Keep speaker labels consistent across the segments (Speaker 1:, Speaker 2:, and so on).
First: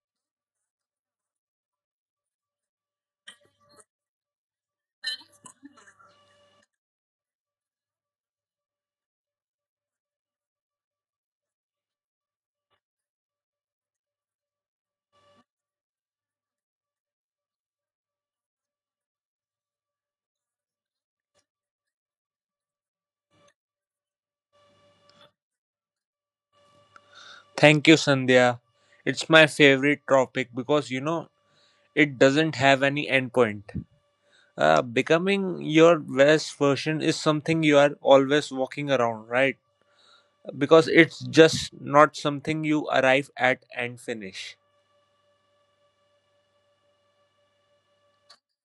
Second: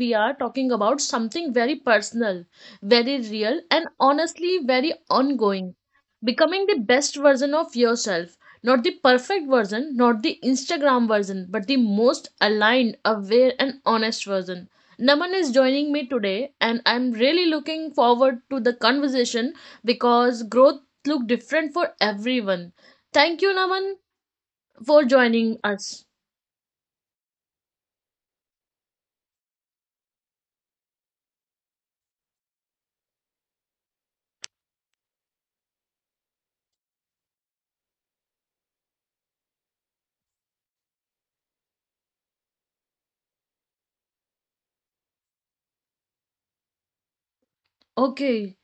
Speaker 1: we are talking about something very personal, very real, and honestly very ongoing. Becoming the best version of yourself. Not the perfect version, not the Instagram version, but the most aligned, aware, and honest version. Naman is joining me today, and I'm really looking forward to the conversation because growth look different for everyone. Thank you, Naman, for joining us.
Speaker 2: Thank you, Sandhya. It's my favorite topic because you know it doesn't have any endpoint. Becoming your best version is something you are always walking around, right? Because it's just not something you arrive at and finish.
Speaker 1: Okay,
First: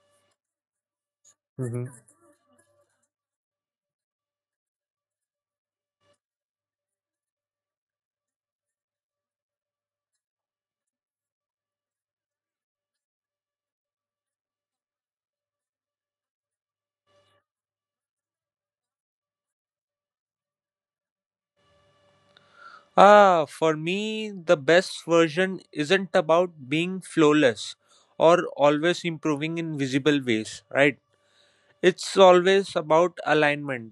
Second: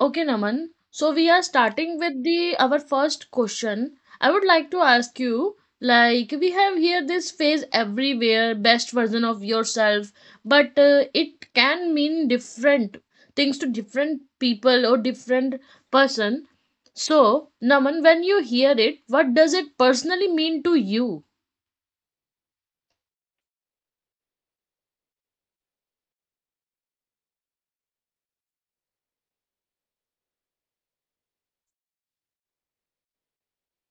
Speaker 1: okay, Naman. So we are
Speaker 2: Mhm.
Speaker 1: starting with the our first question. I would like to ask you, like we have here this phase everywhere, best version of yourself, but it can mean different things to different people or different person. So, Naman, when you hear it, what does it personally mean to you?
Speaker 2: Ah, for me, the best version isn't about being flawless or always improving in visible ways, right? It's always about alignment.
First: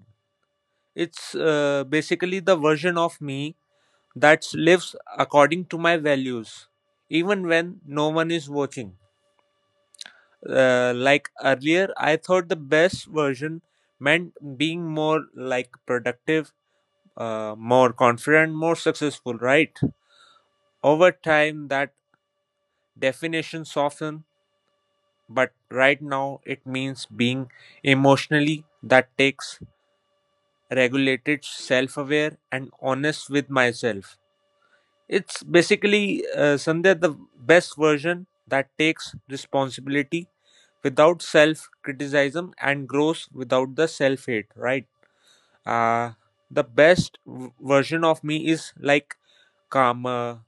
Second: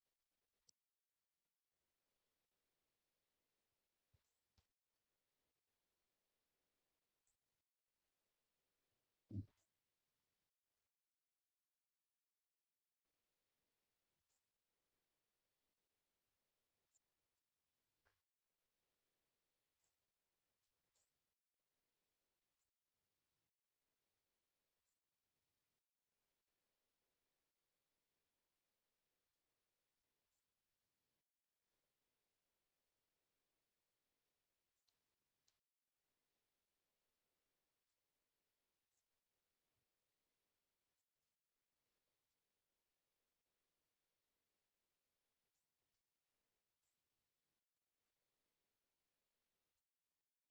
Speaker 2: It's basically the version of me that lives according to my values, even when no one is watching. Like earlier, I thought the best version meant being more like productive, more confident, more successful, right? Over time, that definition softened, but right now it means being emotionally that takes regulated, self aware, and honest with myself. It's basically Sandhya the best version that takes responsibility without self criticism and grows without the self hate, right? Uh, the best version of me is like calmer,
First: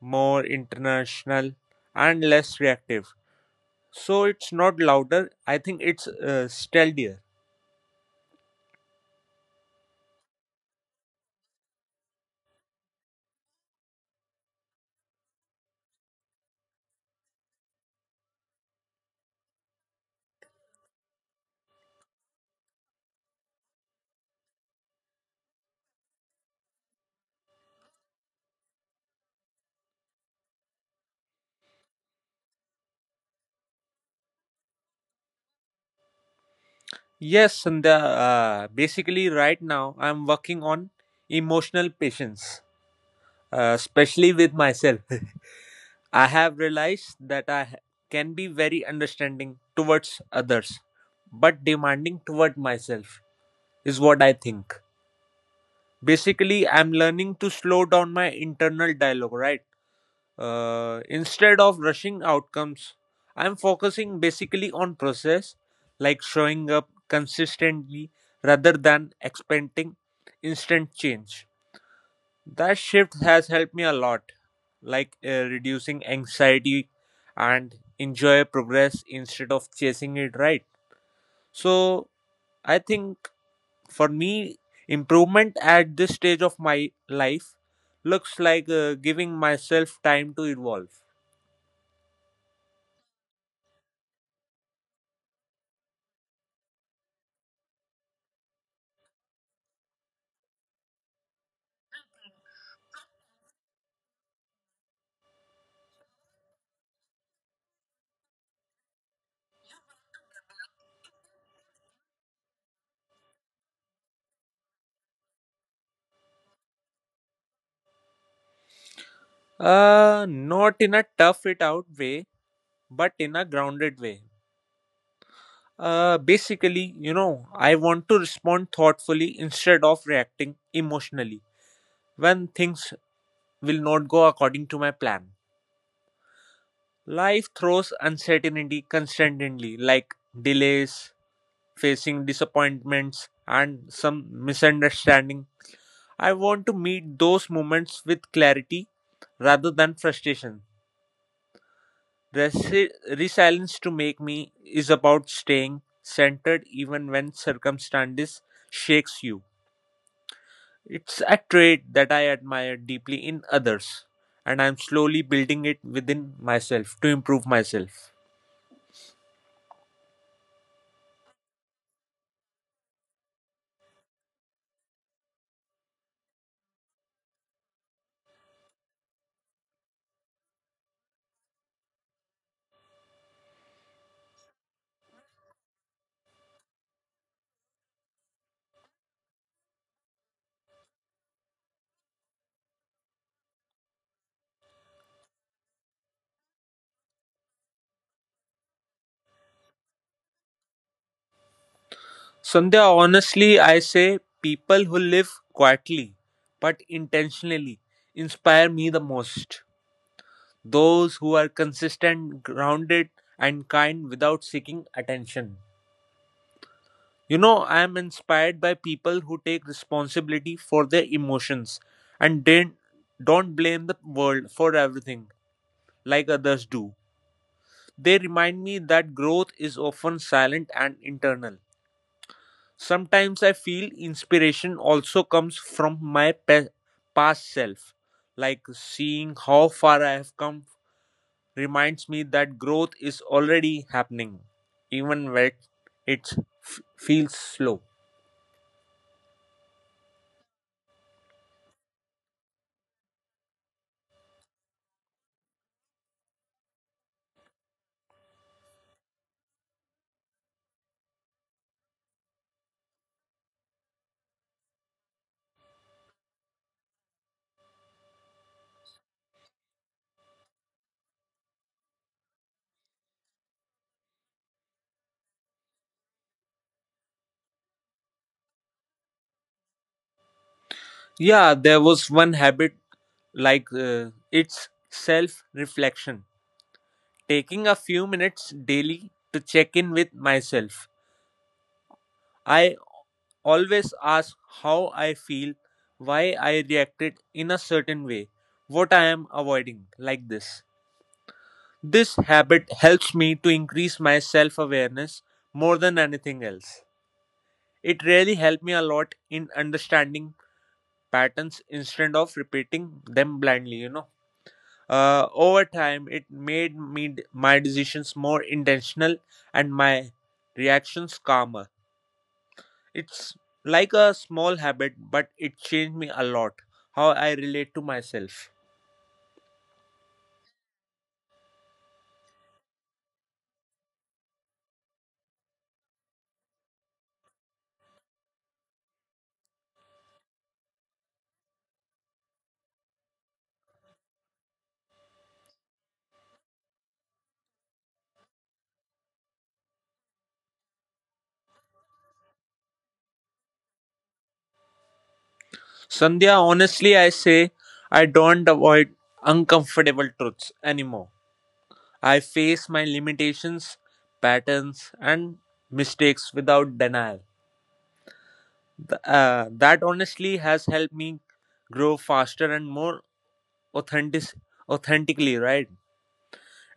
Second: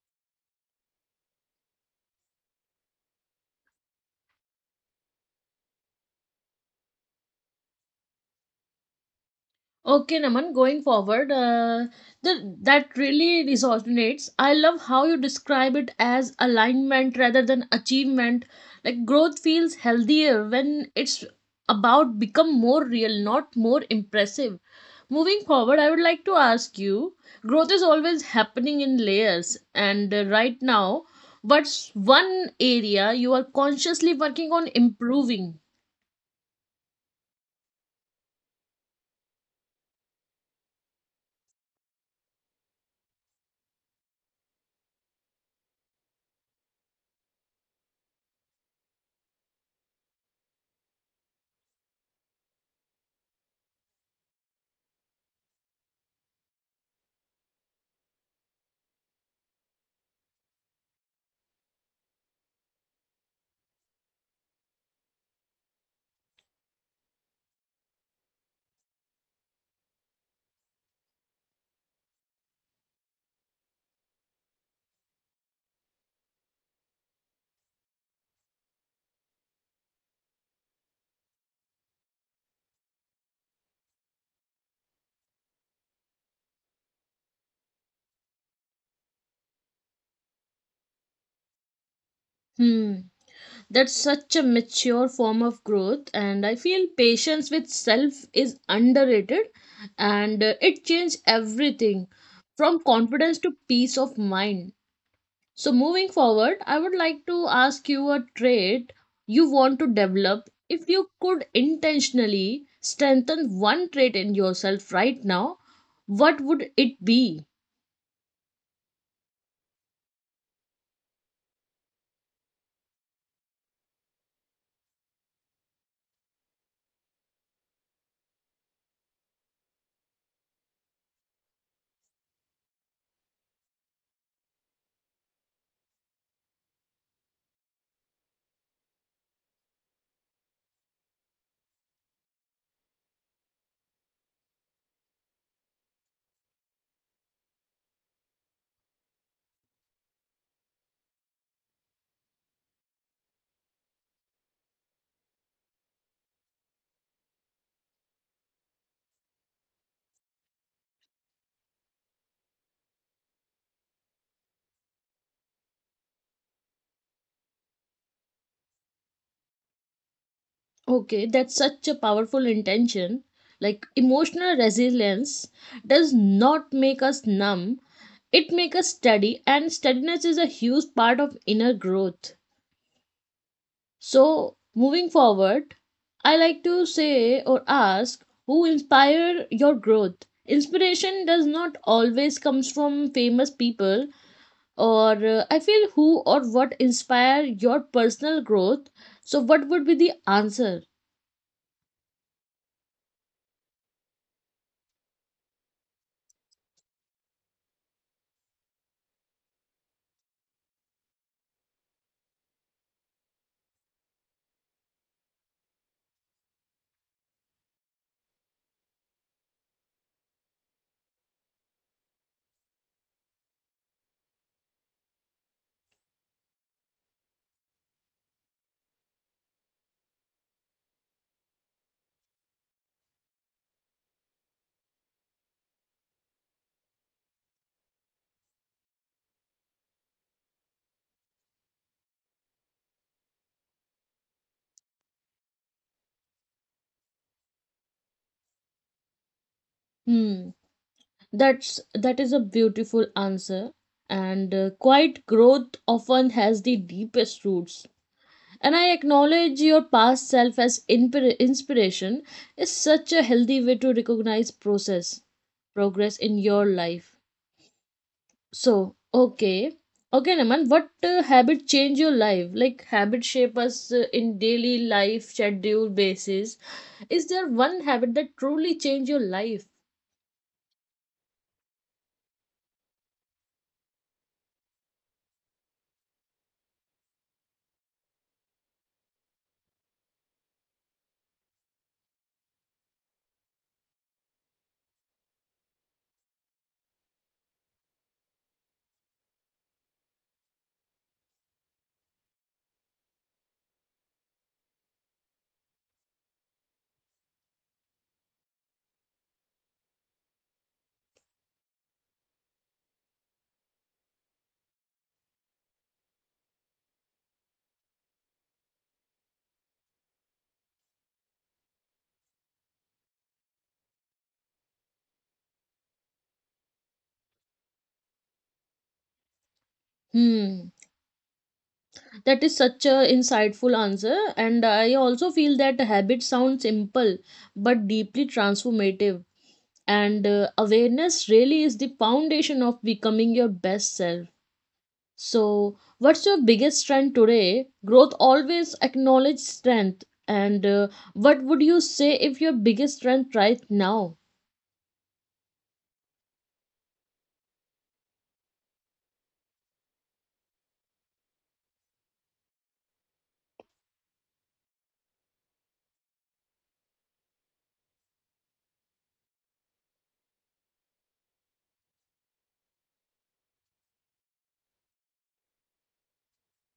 Speaker 2: more international, and less reactive. So it's not louder, I think it's steadier.
Speaker 1: Okay, Naman, going forward, that really resonates. I love how you describe it as alignment rather than achievement. Like growth feels healthier when it's about become more real, not more impressive. Moving forward, I would like to ask you, growth is always happening in layers, and right now, what's one area you are consciously working on improving?
Speaker 2: Yes, Sandhya, basically, right now I'm working on emotional patience, especially with myself. I have realized that can be very understanding towards others, but demanding toward myself is what I think. Basically, I'm learning to slow down my internal dialogue, right? Instead of rushing outcomes, I'm focusing basically on process, like showing up consistently rather than expecting instant change. That shift has helped me a lot, like reducing anxiety and enjoy progress instead of chasing it, right? So, I think for me, improvement at this stage of my life looks like giving myself time to evolve.
Speaker 1: Hmm. That's such a mature form of growth, and I feel patience with self is underrated and it changed everything from confidence to peace of mind. So, moving forward, I would like to ask you a trait you want to develop. If you could intentionally strengthen one trait in yourself right now, what would it be?
Speaker 2: Not in a tough it out way, but in a grounded way. Basically, you know, I want to respond thoughtfully instead of reacting emotionally when things will not go according to my plan. Life throws uncertainty constantly, like delays, facing disappointments, and some misunderstanding. I want to meet those moments with clarity rather than frustration. Resilience to make me is about staying centered even when circumstances shakes you. It's a trait that I admire deeply in others, and I'm slowly building it within myself to improve myself.
Speaker 1: Okay, that's such a powerful intention. Like emotional resilience does not make us numb, it makes us steady, and steadiness is a huge part of inner growth. So, moving forward, I like to say or ask who inspire your growth. Inspiration does not always comes from famous people or I feel who or what inspire your personal growth. So what would be the answer?
Speaker 2: Sandhya, honestly, I say people who live quietly but intentionally inspire me the most. Those who are consistent, grounded, and kind without seeking attention. You know, I am inspired by people who take responsibility for their emotions and don't blame the world for everything like others do. They remind me that growth is often silent and internal. Sometimes I feel inspiration also comes from my past self, like seeing how far I have come reminds me that growth is already happening, even when it feels slow.
Speaker 1: Hmm. That is a beautiful answer. And quiet growth often has the deepest roots. And I acknowledge your past self as inspiration is such a healthy way to recognize process progress in your life. So okay, okay, Naman, what habit change your life? Like habit shape us in daily life schedule basis. Is there one habit that truly change your life?
Speaker 2: Yeah, there was one habit like it's self reflection, taking a few minutes daily to check in with myself. I always ask how I feel, why I reacted in a certain way, what I am avoiding, like this. This habit helps me to increase my self awareness more than anything else. It really helped me a lot in understanding patterns instead of repeating them blindly, you know. Over time, it made me my decisions more intentional and my reactions calmer. It's like a small habit, but it changed me a lot how I relate to myself.
Speaker 1: Hmm. That is such a insightful answer, and I also feel that habits sound simple but deeply transformative. And awareness really is the foundation of becoming your best self. So, what's your biggest strength today? Growth always acknowledges strength. And what would you say if your biggest strength right now?
Speaker 2: Sandhya, honestly, I say I don't avoid uncomfortable truths anymore. I face my limitations, patterns, and mistakes without denial. That honestly has helped me grow faster and more authentic, authentically, right?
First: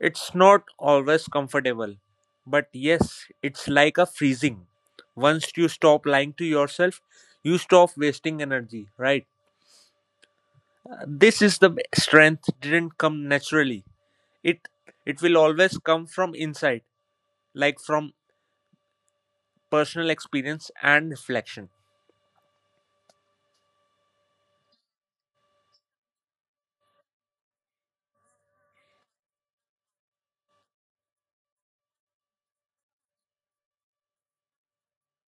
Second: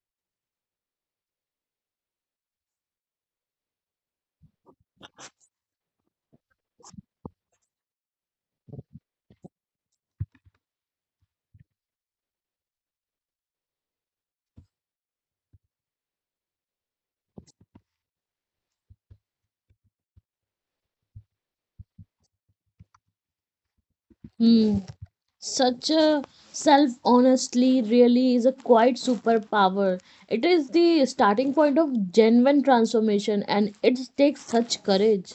Speaker 2: It's not always comfortable, but yes, it's like a freezing. Once you stop lying to yourself, you stop wasting energy, right? This is the strength didn't come naturally. It it will always come from inside, like from personal experience and reflection.
Speaker 1: Hmm. Such a self honestly really is a quite superpower. It is the starting point of genuine transformation, and it takes such courage.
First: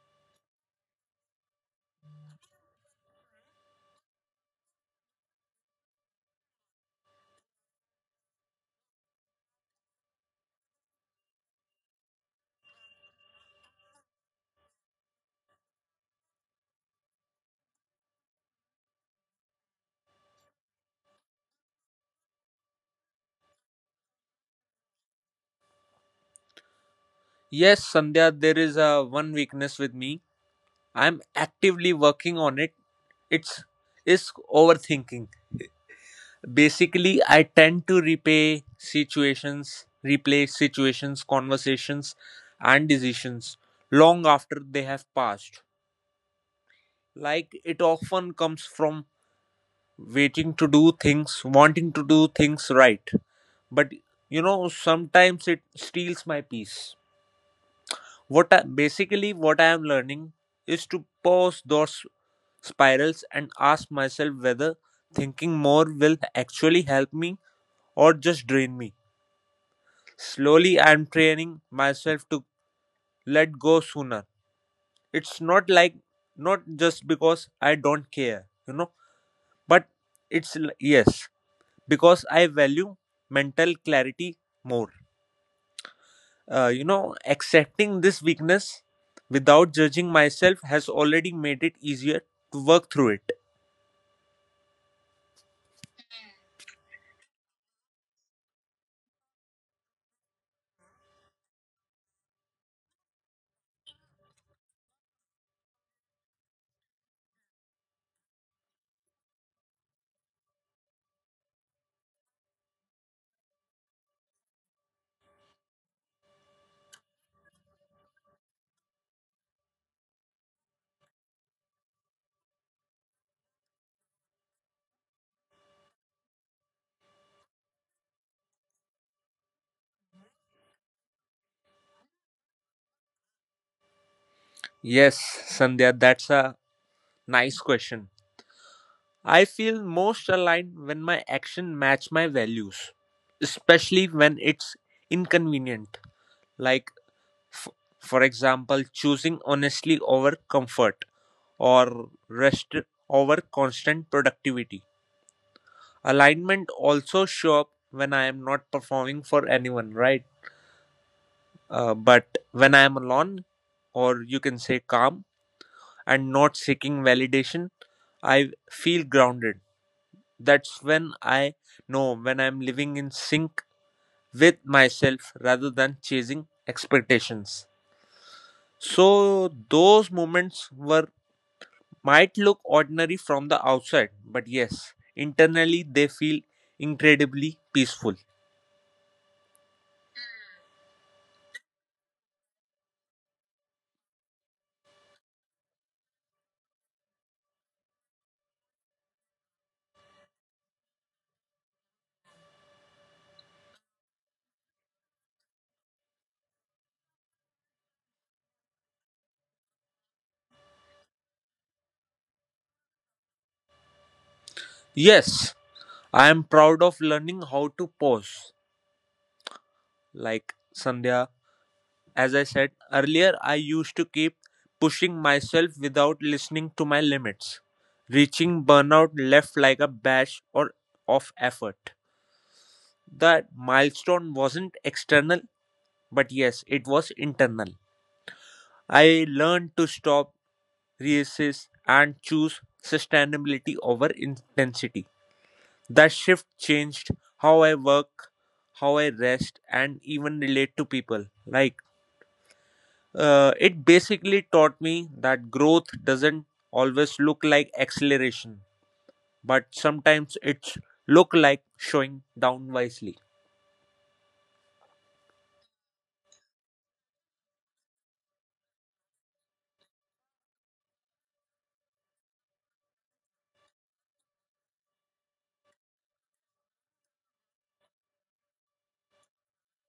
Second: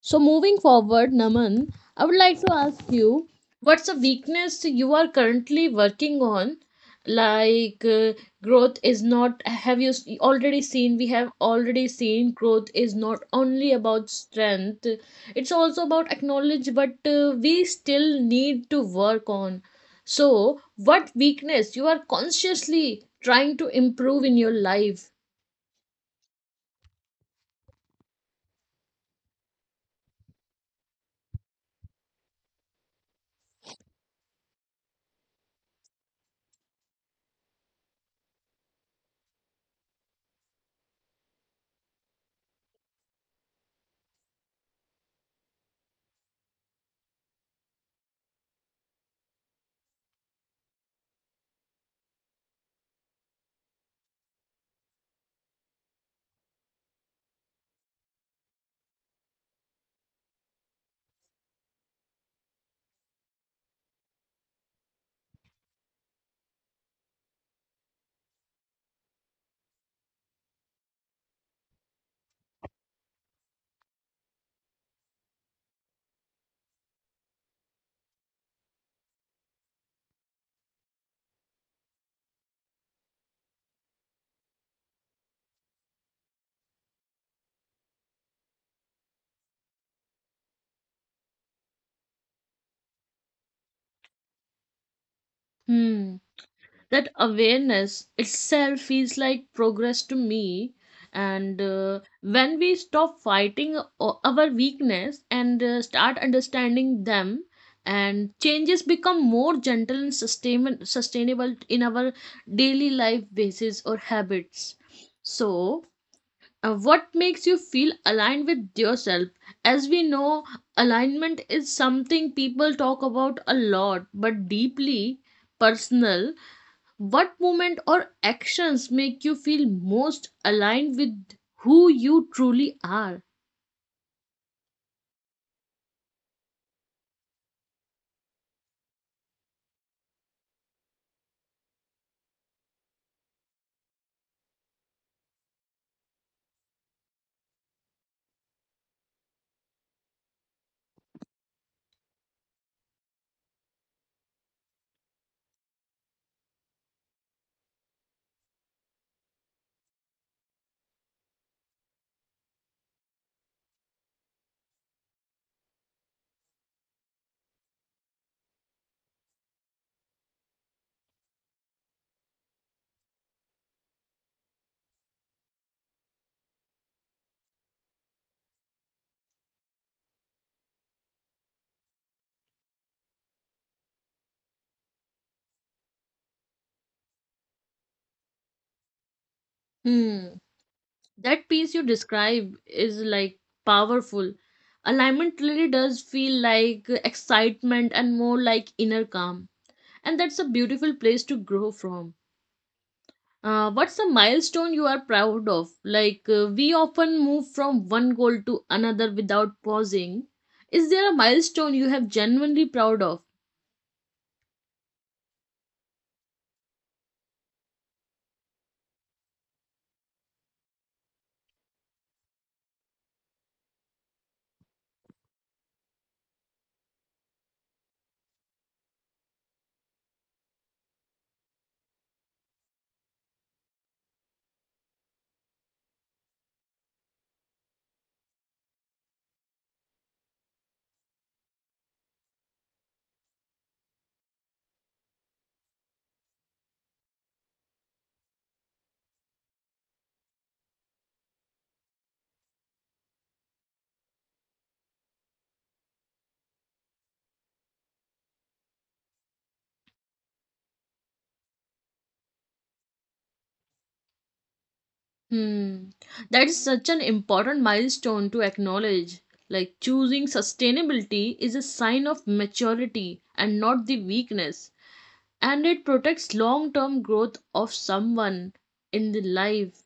Speaker 1: So moving forward, Naman, I would like to ask you, what's a weakness you are currently working on? Like growth is not. Have you already seen? We have already seen growth is not only about strength. It's also about acknowledge, but we still need to work on. So, what weakness you are consciously trying to improve in your life?
Speaker 2: Yes, Sandhya, there is a one weakness with me. I'm actively working on it. It's is overthinking. Basically, I tend to replay situations, conversations, and decisions long after they have passed. Like it often comes from waiting to do things, wanting to do things right. But you know, sometimes it steals my peace. Basically what I am learning is to pause those spirals and ask myself whether thinking more will actually help me or just drain me. Slowly, I'm training myself to let go sooner. It's not just because I don't care, you know, but it's yes, because I value mental clarity more. You know, accepting this weakness without judging myself has already made it easier to work through it.
Speaker 1: Hmm. That awareness itself feels like progress to me, and when we stop fighting our weakness and start understanding them, and changes become more gentle and sustainable in our daily life basis or habits. So what makes you feel aligned with yourself? As we know, alignment is something people talk about a lot but deeply personal. What moment or actions make you feel most aligned with who you truly are?
Speaker 2: Yes, Sandhya, that's a nice question. I feel most aligned when my action match my values, especially when it's inconvenient. Like, f- for example, choosing honestly over comfort or rest over constant productivity. Alignment also show up when I am not performing for anyone, right? But when I am alone, or you can say calm and not seeking validation, I feel grounded. That's when I know when I'm living in sync with myself rather than chasing expectations. So, those moments were might look ordinary from the outside, but yes, internally they feel incredibly peaceful.
Speaker 1: Hmm. That piece you describe is like powerful. Alignment really does feel like excitement and more like inner calm. And that's a beautiful place to grow from. What's a milestone you are proud of? Like, we often move from one goal to another without pausing. Is there a milestone you have genuinely proud of?
Speaker 2: Yes, I am proud of learning how to pause, like Sandhya, as I said earlier, I used to keep pushing myself without listening to my limits. Reaching burnout left like a batch or of effort. That milestone wasn't external, but yes, it was internal. I learned to stop, resist, and choose sustainability over intensity. That shift changed how I work, how I rest, and even relate to people. It basically taught me that growth doesn't always look like acceleration, but sometimes it look like showing down wisely.
Speaker 1: Hmm. That is such an important milestone to acknowledge. Like choosing sustainability is a sign of maturity and not the weakness. And it protects long term growth of someone in the life.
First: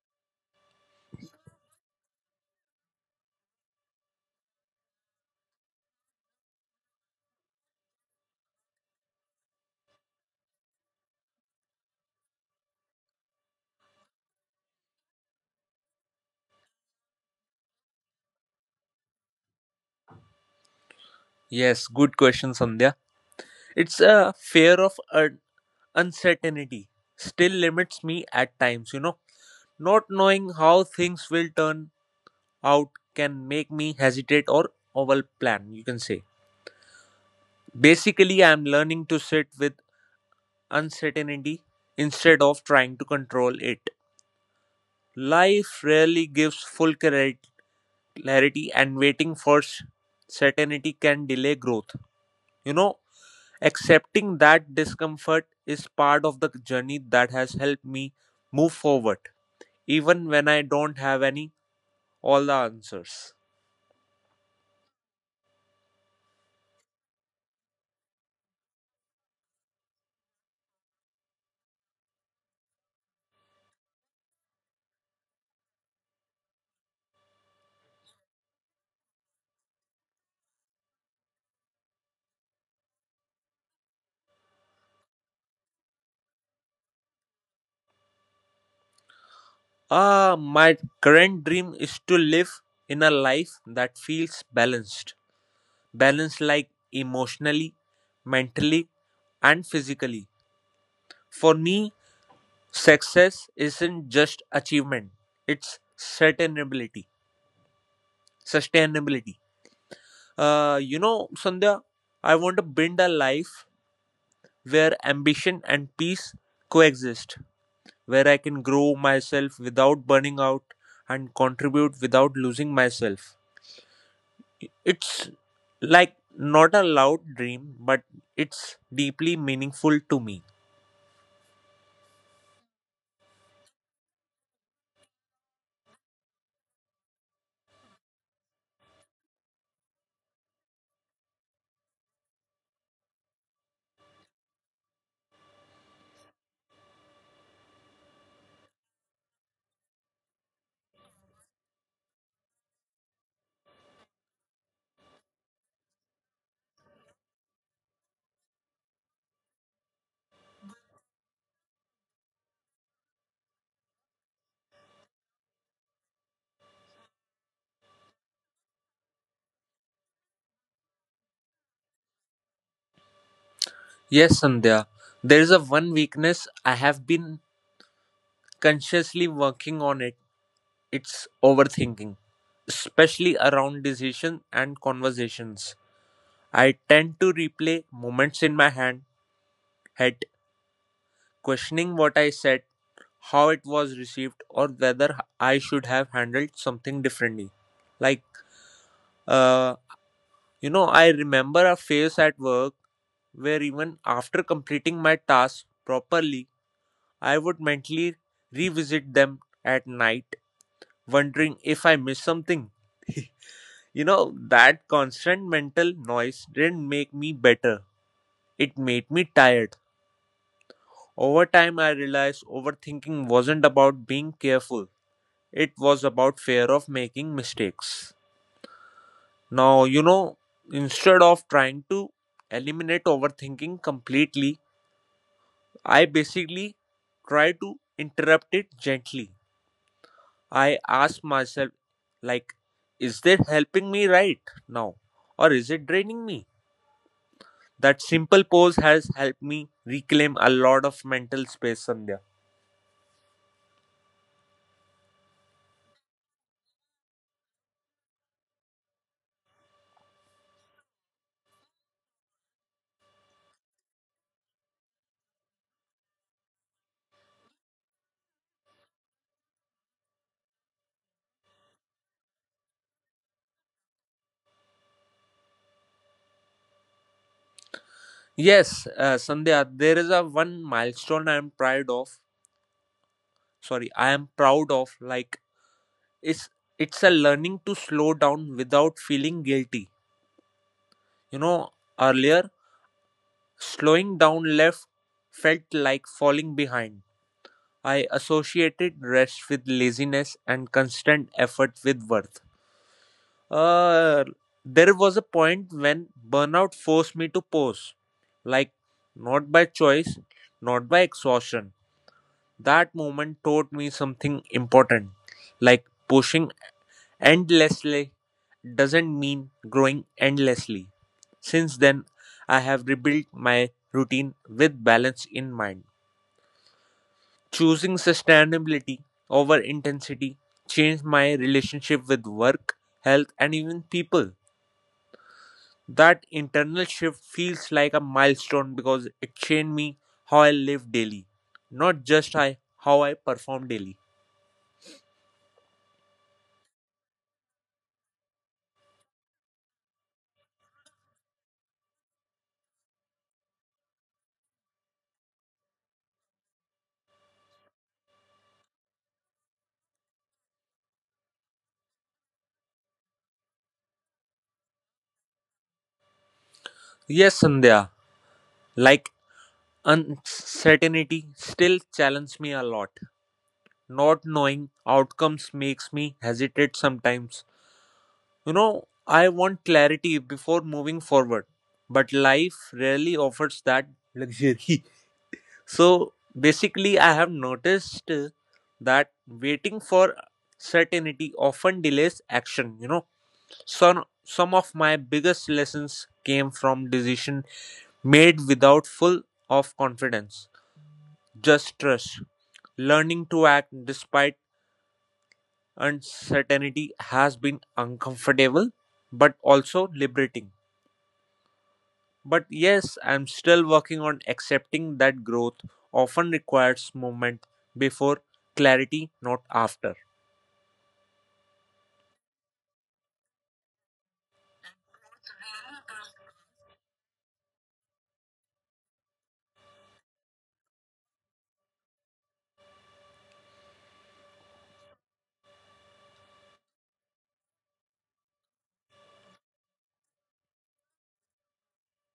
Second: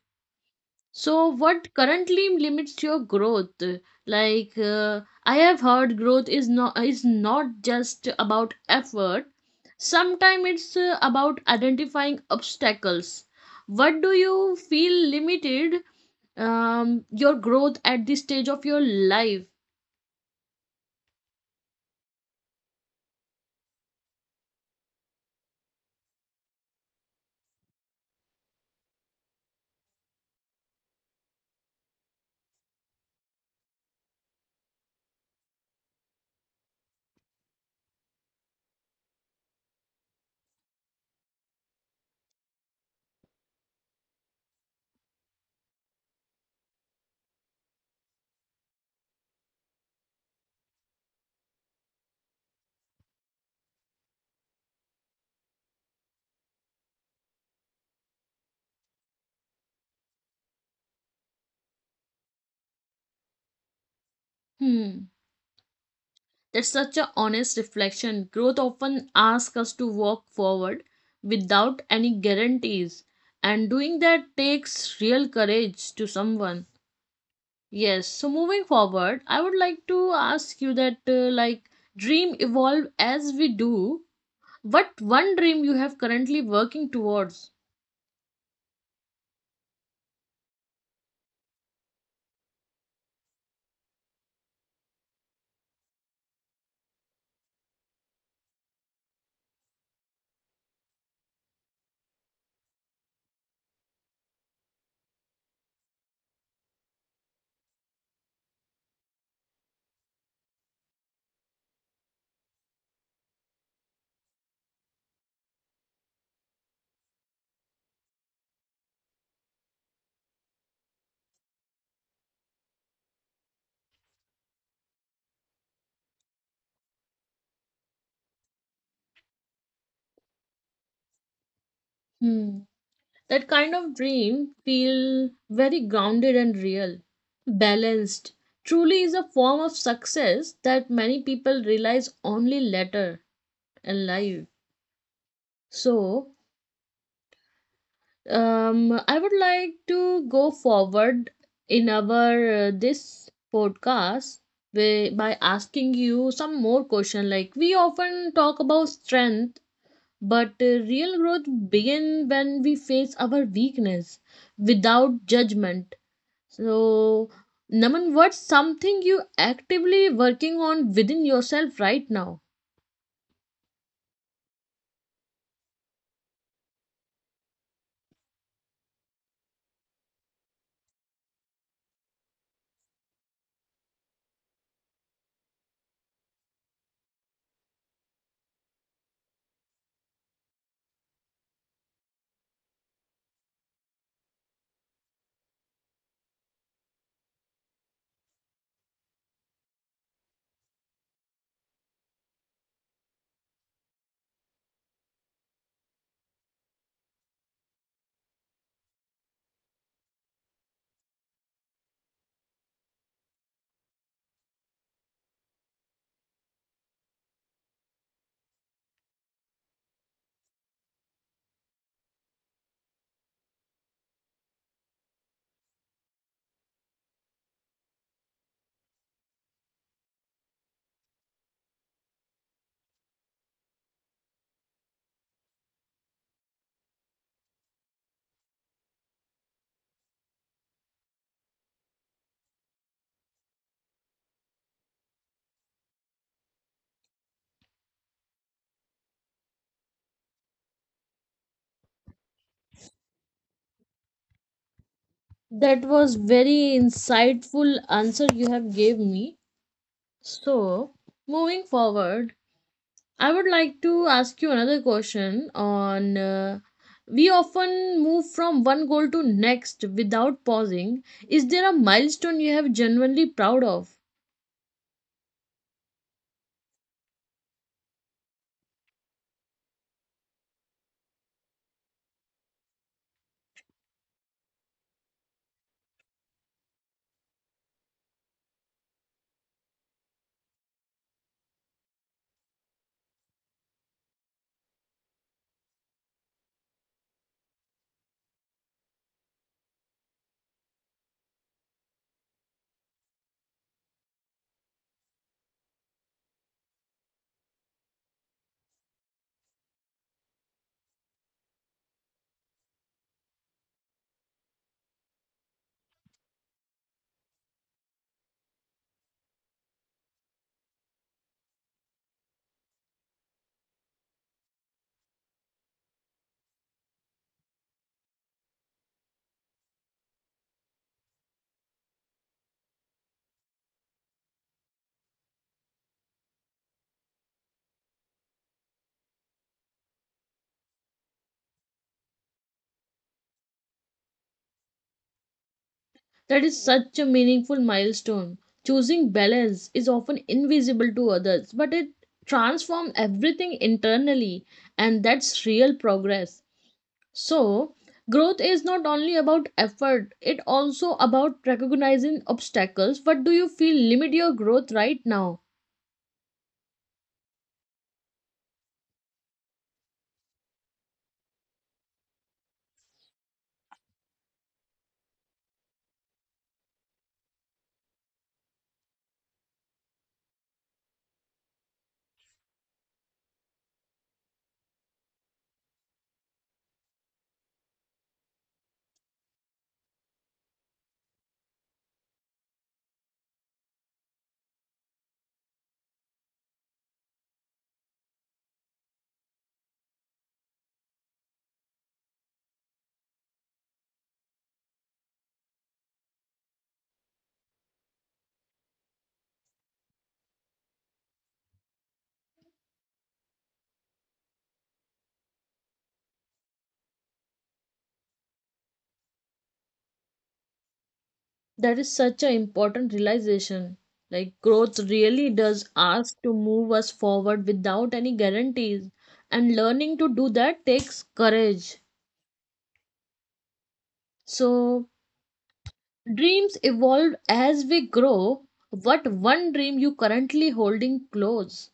Speaker 1: So, what currently limits your growth? Like, I have heard growth is not just about effort, sometimes it's about identifying obstacles. What do you feel limited? Your growth at this stage of your life.
Speaker 2: Yes, good question, Sandhya. It's a fear of uncertainty. Still limits me at times, you know. Not knowing how things will turn out can make me hesitate or overplan, you can say. Basically, I am learning to sit with uncertainty instead of trying to control it. Life rarely gives full clarity, and waiting for certainty can delay growth. You know, accepting that discomfort is part of the journey that has helped me move forward, even when I don't have any all the answers.
Speaker 1: Hmm. That's such a honest reflection. Growth often asks us to walk forward without any guarantees, and doing that takes real courage to someone. Yes, so moving forward, I would like to ask you that, dream evolve as we do. What one dream you have currently working towards?
Speaker 2: Ah, my current dream is to live in a life that feels balanced. Balanced like emotionally, mentally, and physically. For me, success isn't just achievement; it's sustainability. Sustainability. You know, Sandhya, I want to build a life where ambition and peace coexist, where I can grow myself without burning out and contribute without losing myself. It's like not a loud dream, but it's deeply meaningful to me.
Speaker 1: Hmm. That kind of dream feel very grounded and real, balanced. Truly is a form of success that many people realize only later in life. So, I would like to go forward in our this podcast by asking you some more question. Like we often talk about strength, but real growth begin when we face our weakness without judgment. So, Naman, what's something you actively working on within yourself right now?
Speaker 2: Yes, Sandhya. There is a one weakness I have been consciously working on it. It's overthinking, especially around decisions and conversations. I tend to replay moments in my head, questioning what I said, how it was received, or whether I should have handled something differently. Like, uh, you know, I remember a phase at work where even after completing my tasks properly, I would mentally revisit them at night, wondering if I missed something. You know, that constant mental noise didn't make me better. It made me tired. Over time, I realized overthinking wasn't about being careful, it was about fear of making mistakes. Now, you know, instead of trying to eliminate overthinking completely, I basically try to interrupt it gently. I ask myself, like, is this helping me right now? Or is it draining me? That simple pose has helped me reclaim a lot of mental space, Sandhya.
Speaker 1: That was very insightful answer you have gave me. So, moving forward, I would like to ask you another question on we often move from one goal to next without pausing. Is there a milestone you have genuinely proud of?
Speaker 2: Yes, Sandhya, there is a one milestone I am proud of. Sorry, I am proud of. Like It's a learning to slow down without feeling guilty. You know, earlier slowing down left felt like falling behind. I associated rest with laziness and constant effort with worth. Uh, there was a point when burnout forced me to pause, like not by choice, not by exhaustion. That moment taught me something important, like pushing endlessly doesn't mean growing endlessly. Since then, I have rebuilt my routine with balance in mind. Choosing sustainability over intensity changed my relationship with work, health, and even people. That internal shift feels like a milestone because it changed me how I live daily, not just I, how I perform daily.
Speaker 1: That is such a meaningful milestone. Choosing balance is often invisible to others, but it transforms everything internally, and that's real progress. So, growth is not only about effort, it also about recognizing obstacles. What do you feel limit your growth right now?
Speaker 2: Yes, Sandhya, like uncertainty still challenges me a lot. Not knowing outcomes makes me hesitate sometimes. You know, I want clarity before moving forward, but life rarely offers that luxury. So basically, I have noticed that waiting for certainty often delays action. You know, some of my biggest lessons came from decision made without full of confidence, just trust. Learning to act despite uncertainty has been uncomfortable, but also liberating. But yes, I'm still working on accepting that growth often requires movement before clarity, not after.
Speaker 1: That is such an important realization. Like growth really does ask to move us forward without any guarantees, and learning to do that takes courage. So, dreams evolve as we grow. What one dream you currently holding close?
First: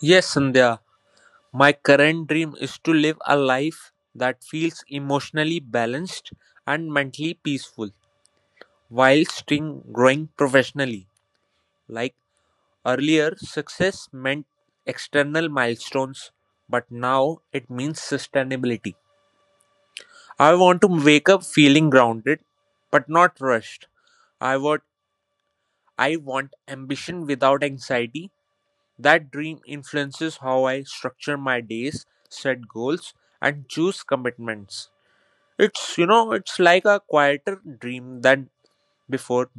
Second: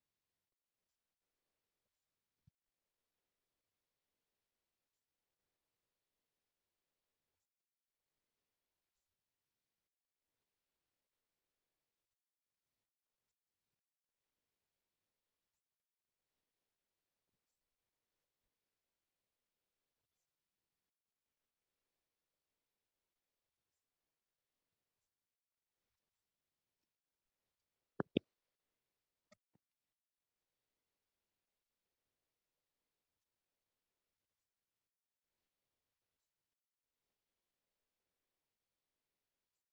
Speaker 2: Yes, Sandhya, my current dream is to live a life that feels emotionally balanced and mentally peaceful while still growing professionally. Like earlier, success meant external milestones, but now it means sustainability. I want to wake up feeling grounded but not rushed. I want I want ambition without anxiety. That dream influences how I structure my days, set goals, and choose commitments. It's like a quieter dream than before,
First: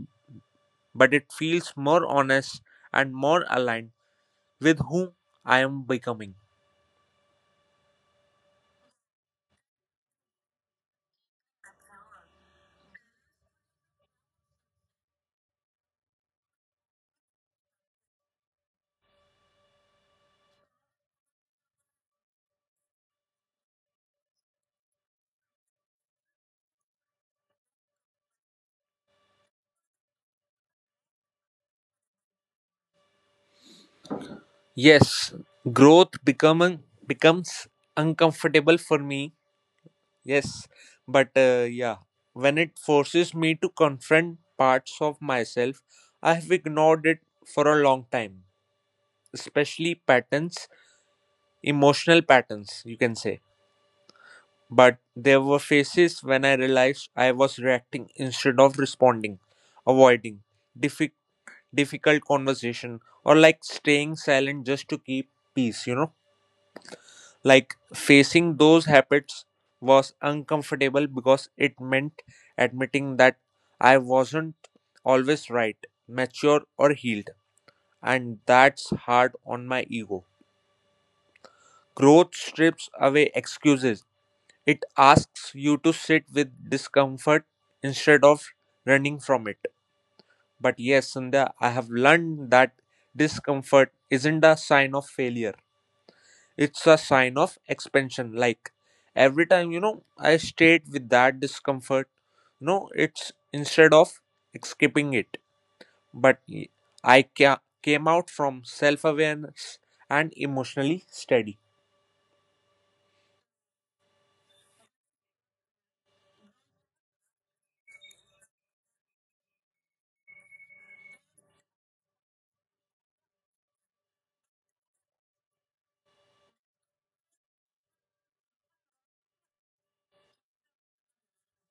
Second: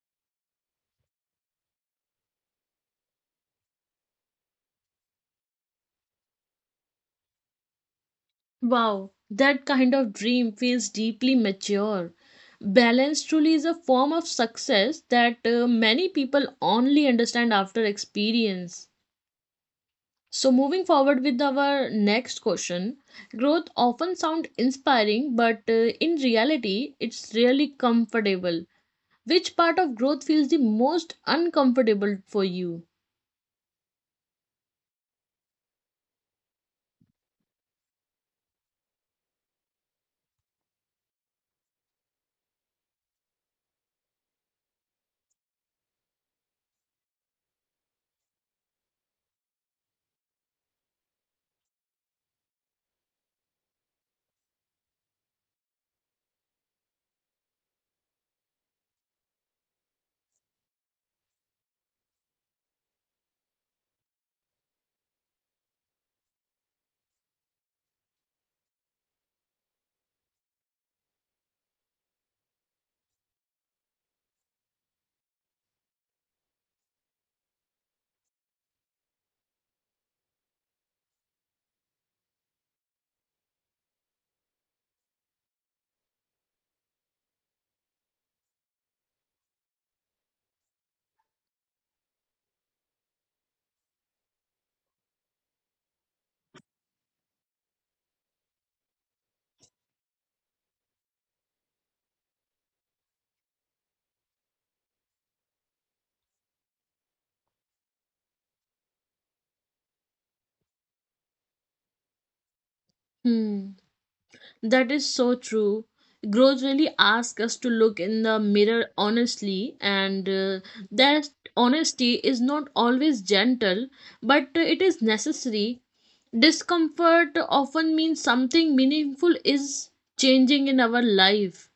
Speaker 2: but it feels more honest and more aligned with who I am becoming.
Speaker 1: Wow, that kind of dream feels deeply mature. Balance truly is a form of success that many people only understand after experience. So, moving forward with our next question, growth often sounds inspiring, but in reality, it's really comfortable. Which part of growth feels the most uncomfortable for you?
Speaker 2: Yes, growth becoming becomes uncomfortable for me. Yes, but yeah, when it forces me to confront parts of myself, I have ignored it for a long time, especially patterns, emotional patterns, you can say. But there were phases when I realized I was reacting instead of responding, avoiding diffi- difficult conversation, or like staying silent just to keep peace. Like facing those habits was uncomfortable because it meant admitting that I wasn't always right, mature, or healed, and that's hard on my ego. Growth strips away excuses, it asks you to sit with discomfort instead of running from it. But yes, Sandhya, I have learned that discomfort isn't a sign of failure. It's a sign of expansion. Like every time, I stayed with that discomfort. No, it's instead of escaping it, but came out from self awareness and emotionally steady.
Speaker 1: Hmm, that is so true. Growth really asks us to look in the mirror honestly, and that honesty is not always gentle, but it is necessary. Discomfort often means something meaningful is changing in our life.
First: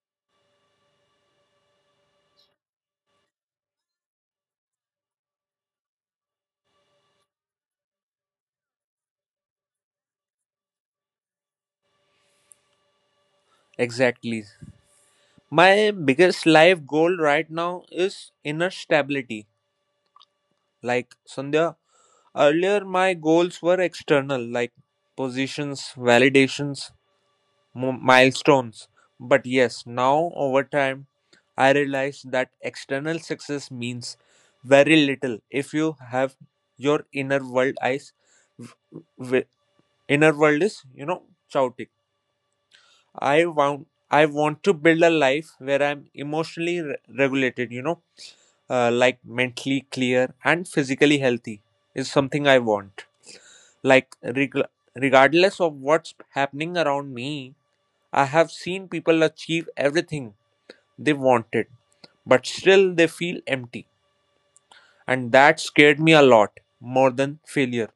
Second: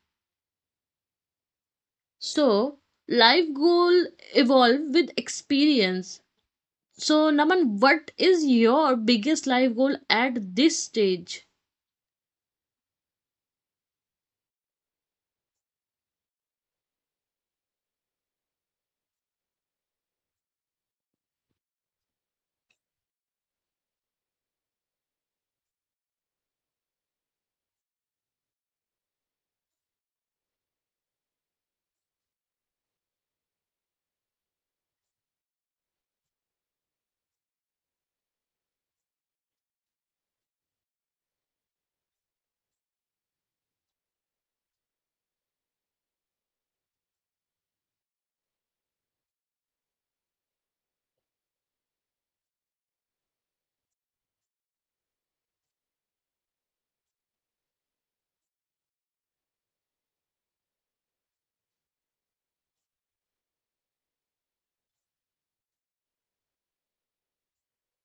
Speaker 1: So, life goal evolve with experience. So, Naman, what is your biggest life goal at this stage?
Speaker 2: Exactly. My biggest life goal right now is inner stability. Like Sandhya, earlier my goals were external, like positions, validations, milestones. But yes, now over time, I realize that external success means very little if you have your inner world eyes. w- w- Inner world is, you know, chaotic. I want I want to build a life where I'm emotionally regulated, you know, like mentally clear and physically healthy is something I want. Like regardless of what's happening around me, I have seen people achieve everything they wanted, but still they feel empty. And that scared me a lot more than failure.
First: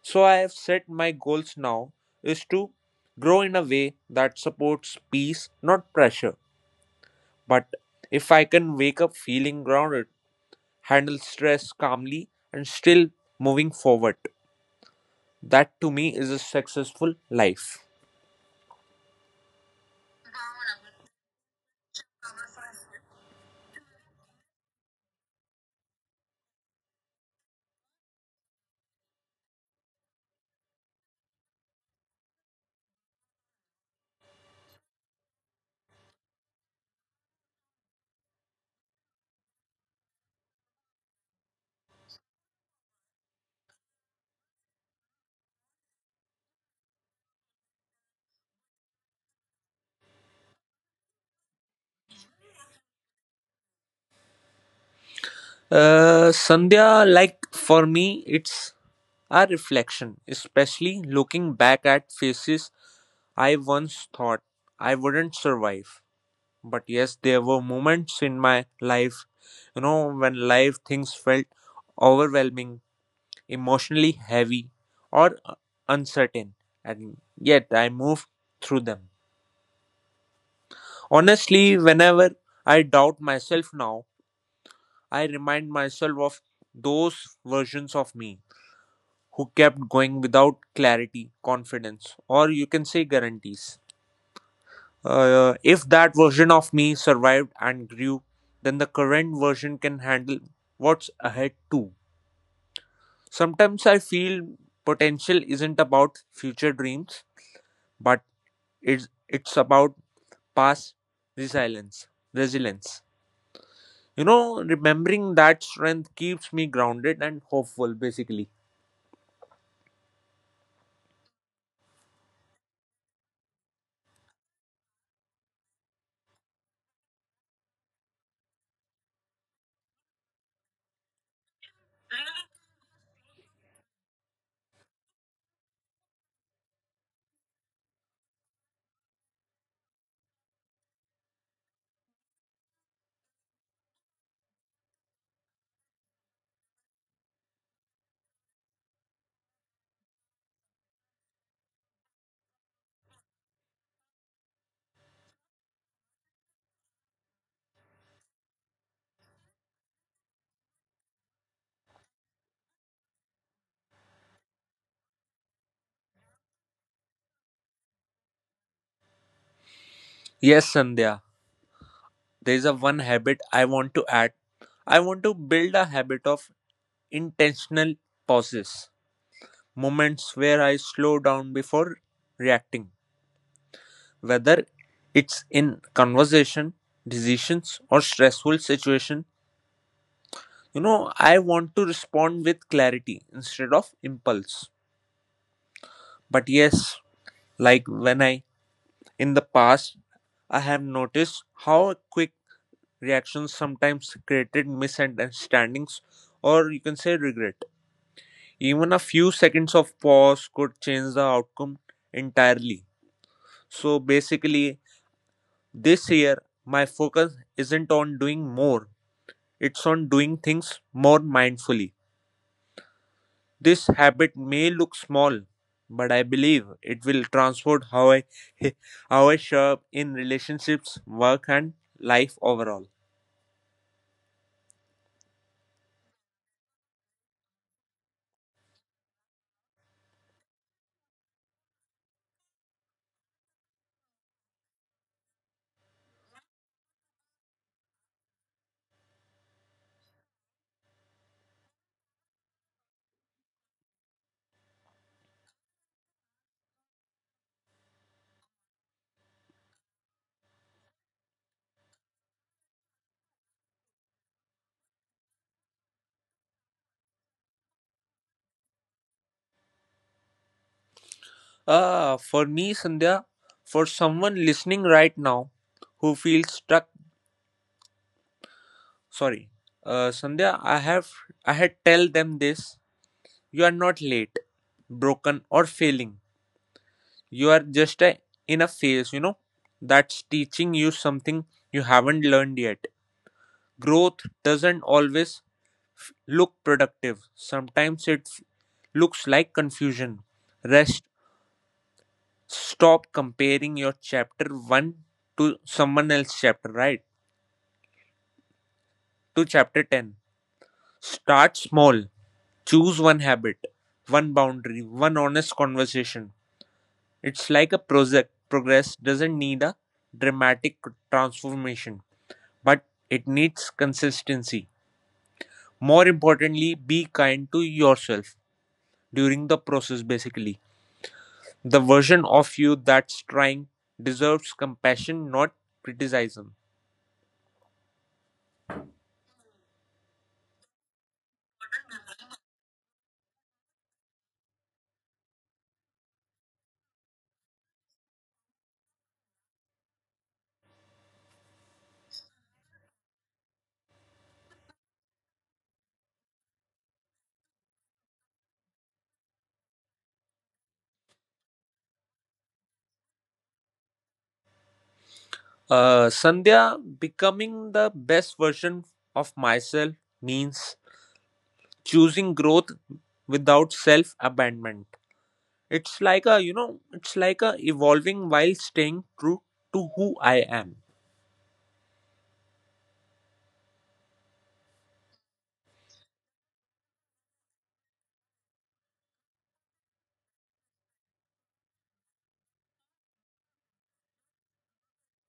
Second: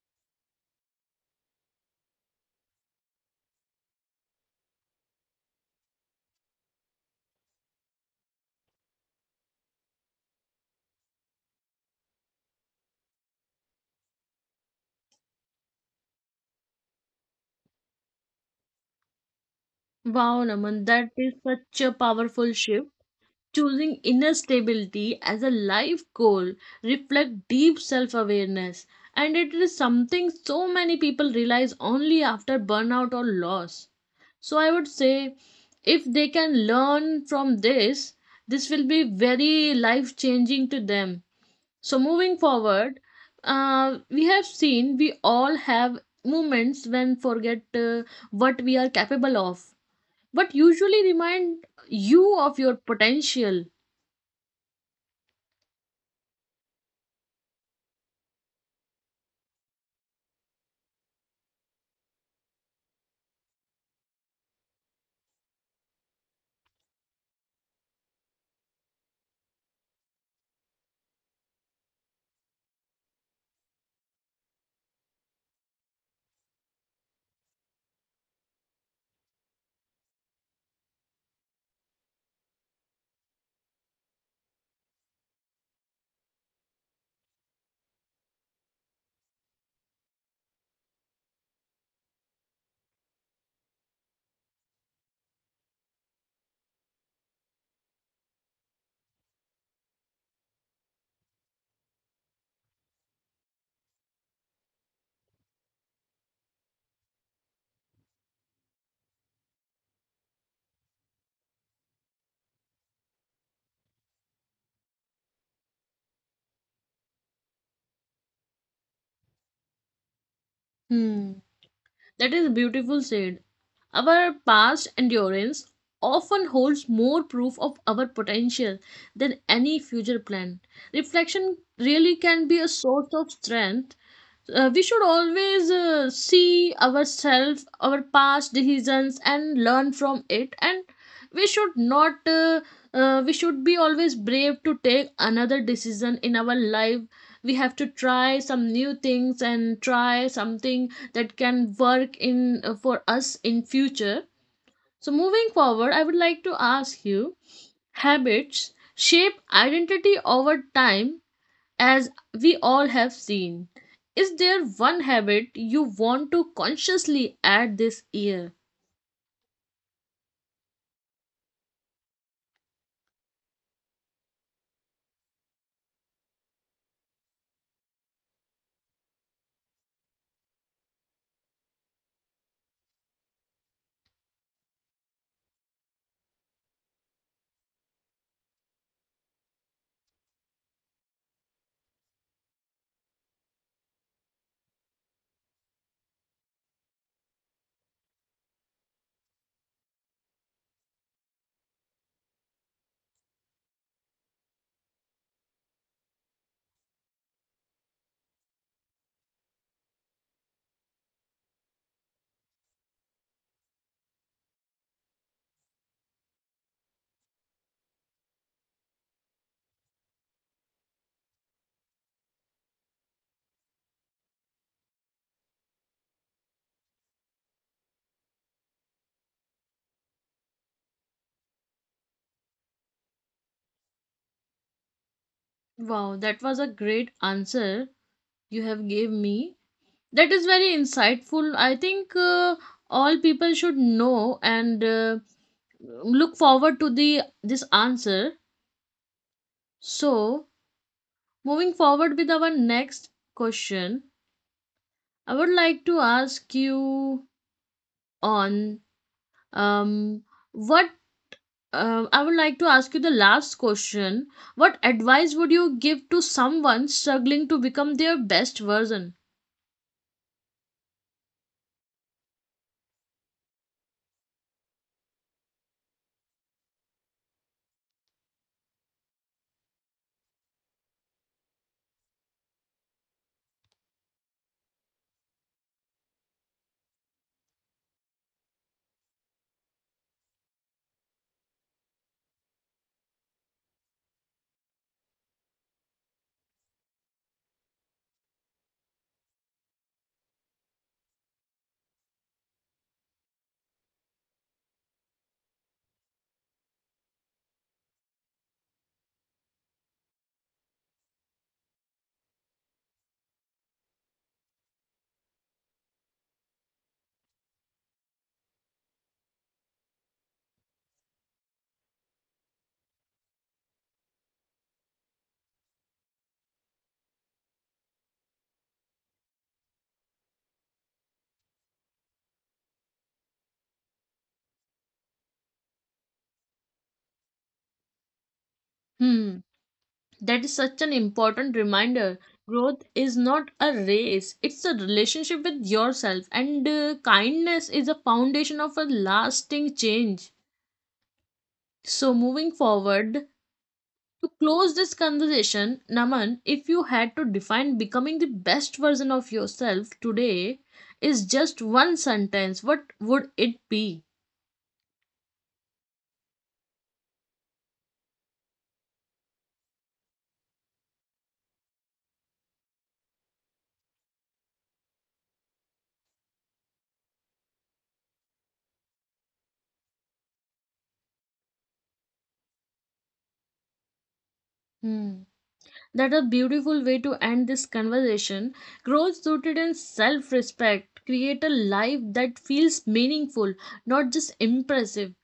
Speaker 2: So I have set my goals now is to grow in a way that supports peace, not pressure. But if I can wake up feeling grounded, handle stress calmly, and still moving forward, that to me is a successful life.
Speaker 1: Wow, Naman, that is such a powerful shift. Choosing inner stability as a life goal reflects deep self awareness, and it is something so many people realize only after burnout or loss. So I would say if they can learn from this, this will be very life changing to them. So moving forward, we have seen we all have moments when forget what we are capable of, but usually remind you of your potential.
Speaker 2: Sandhya, like for me, it's our reflection, especially looking back at faces, I once thought I wouldn't survive. But yes, there were moments in my life, you know, when life things felt overwhelming, emotionally heavy, or uncertain, and yet I moved through them. Honestly, whenever I doubt myself now, I remind myself of those versions of me who kept going without clarity, confidence, or you can say guarantees. If that version of me survived and grew, then the current version can handle what's ahead too. Sometimes I feel potential isn't about future dreams, but it's about past resilience. Resilience. You know, remembering that strength keeps me grounded and hopeful, basically.
Speaker 1: Hmm, that is beautiful said. Our past endurance often holds more proof of our potential than any future plan. Reflection really can be a source of strength. We should always see ourselves our past decisions and learn from it, and we should not we should be always brave to take another decision in our life. We have to try some new things and try something that can work in for us in future. So moving forward, I would like to ask you, habits shape identity over time, as we all have seen. Is there one habit you want to consciously add this year?
Speaker 2: Yes, Sandhya. There is a one habit I want to add. I want to build a habit of intentional pauses, moments where I slow down before reacting, whether it's in conversation, decisions, or stressful situation. You know, I want to respond with clarity instead of impulse. But yes, like when I in the past I have noticed how quick reactions sometimes created misunderstandings, or you can say regret. Even a few seconds of pause could change the outcome entirely. So basically, this year my focus isn't on doing more, it's on doing things more mindfully. This habit may look small, but I believe it will transform how I how I show up in relationships, work, and life overall.
Speaker 1: Wow, that was a great answer you have gave me. That is very insightful. I think all people should know, and look forward to the this answer. So, moving forward with our next question, I would like to ask you on um what I would like to ask you the last question. What advice would you give to someone struggling to become their best version?
Speaker 2: For me, Sandhya, for someone listening right now who feels stuck. Sorry. Sandhya, I had tell them this. You are not late, broken or failing. You are just a, in a phase, you know, that's teaching you something you haven't learned yet. Growth doesn't always look productive. Sometimes it looks like confusion. Rest. Stop comparing your chapter 1 to someone else's chapter, right? To chapter 10. Start small. Choose one habit, one boundary, one honest conversation. It's like a project. Progress doesn't need a dramatic transformation, but it needs consistency. More importantly, be kind to yourself during the process, basically. The version of you that's trying deserves compassion, not criticism.
Speaker 1: Hmm, that is such an important reminder. Growth is not a race, it's a relationship with yourself, and kindness is a foundation of a lasting change. So, moving forward, to close this conversation, Naman, if you had to define becoming the best version of yourself today is just one sentence, what would it be?
Speaker 2: Sandhya, becoming the best version of myself means choosing growth without self abandonment. It's like it's like a evolving while staying true to who I am.
Speaker 1: Hmm. That a beautiful way to end this conversation. Growth rooted in self-respect. Create a life that feels meaningful, not just impressive.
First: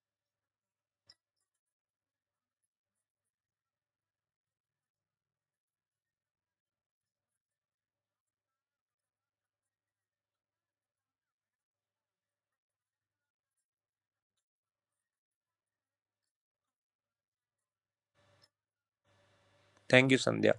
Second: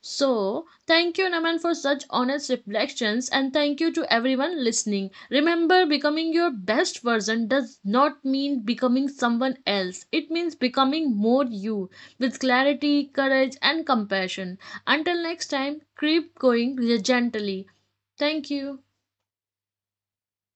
Speaker 1: So, thank you, Naman, for such honest reflections, and thank you to everyone listening. Remember, becoming your best version does not mean becoming someone else, it means becoming more you with clarity, courage, and compassion. Until next time, keep going gently. Thank you.
Speaker 2: Thank you, Sandhya.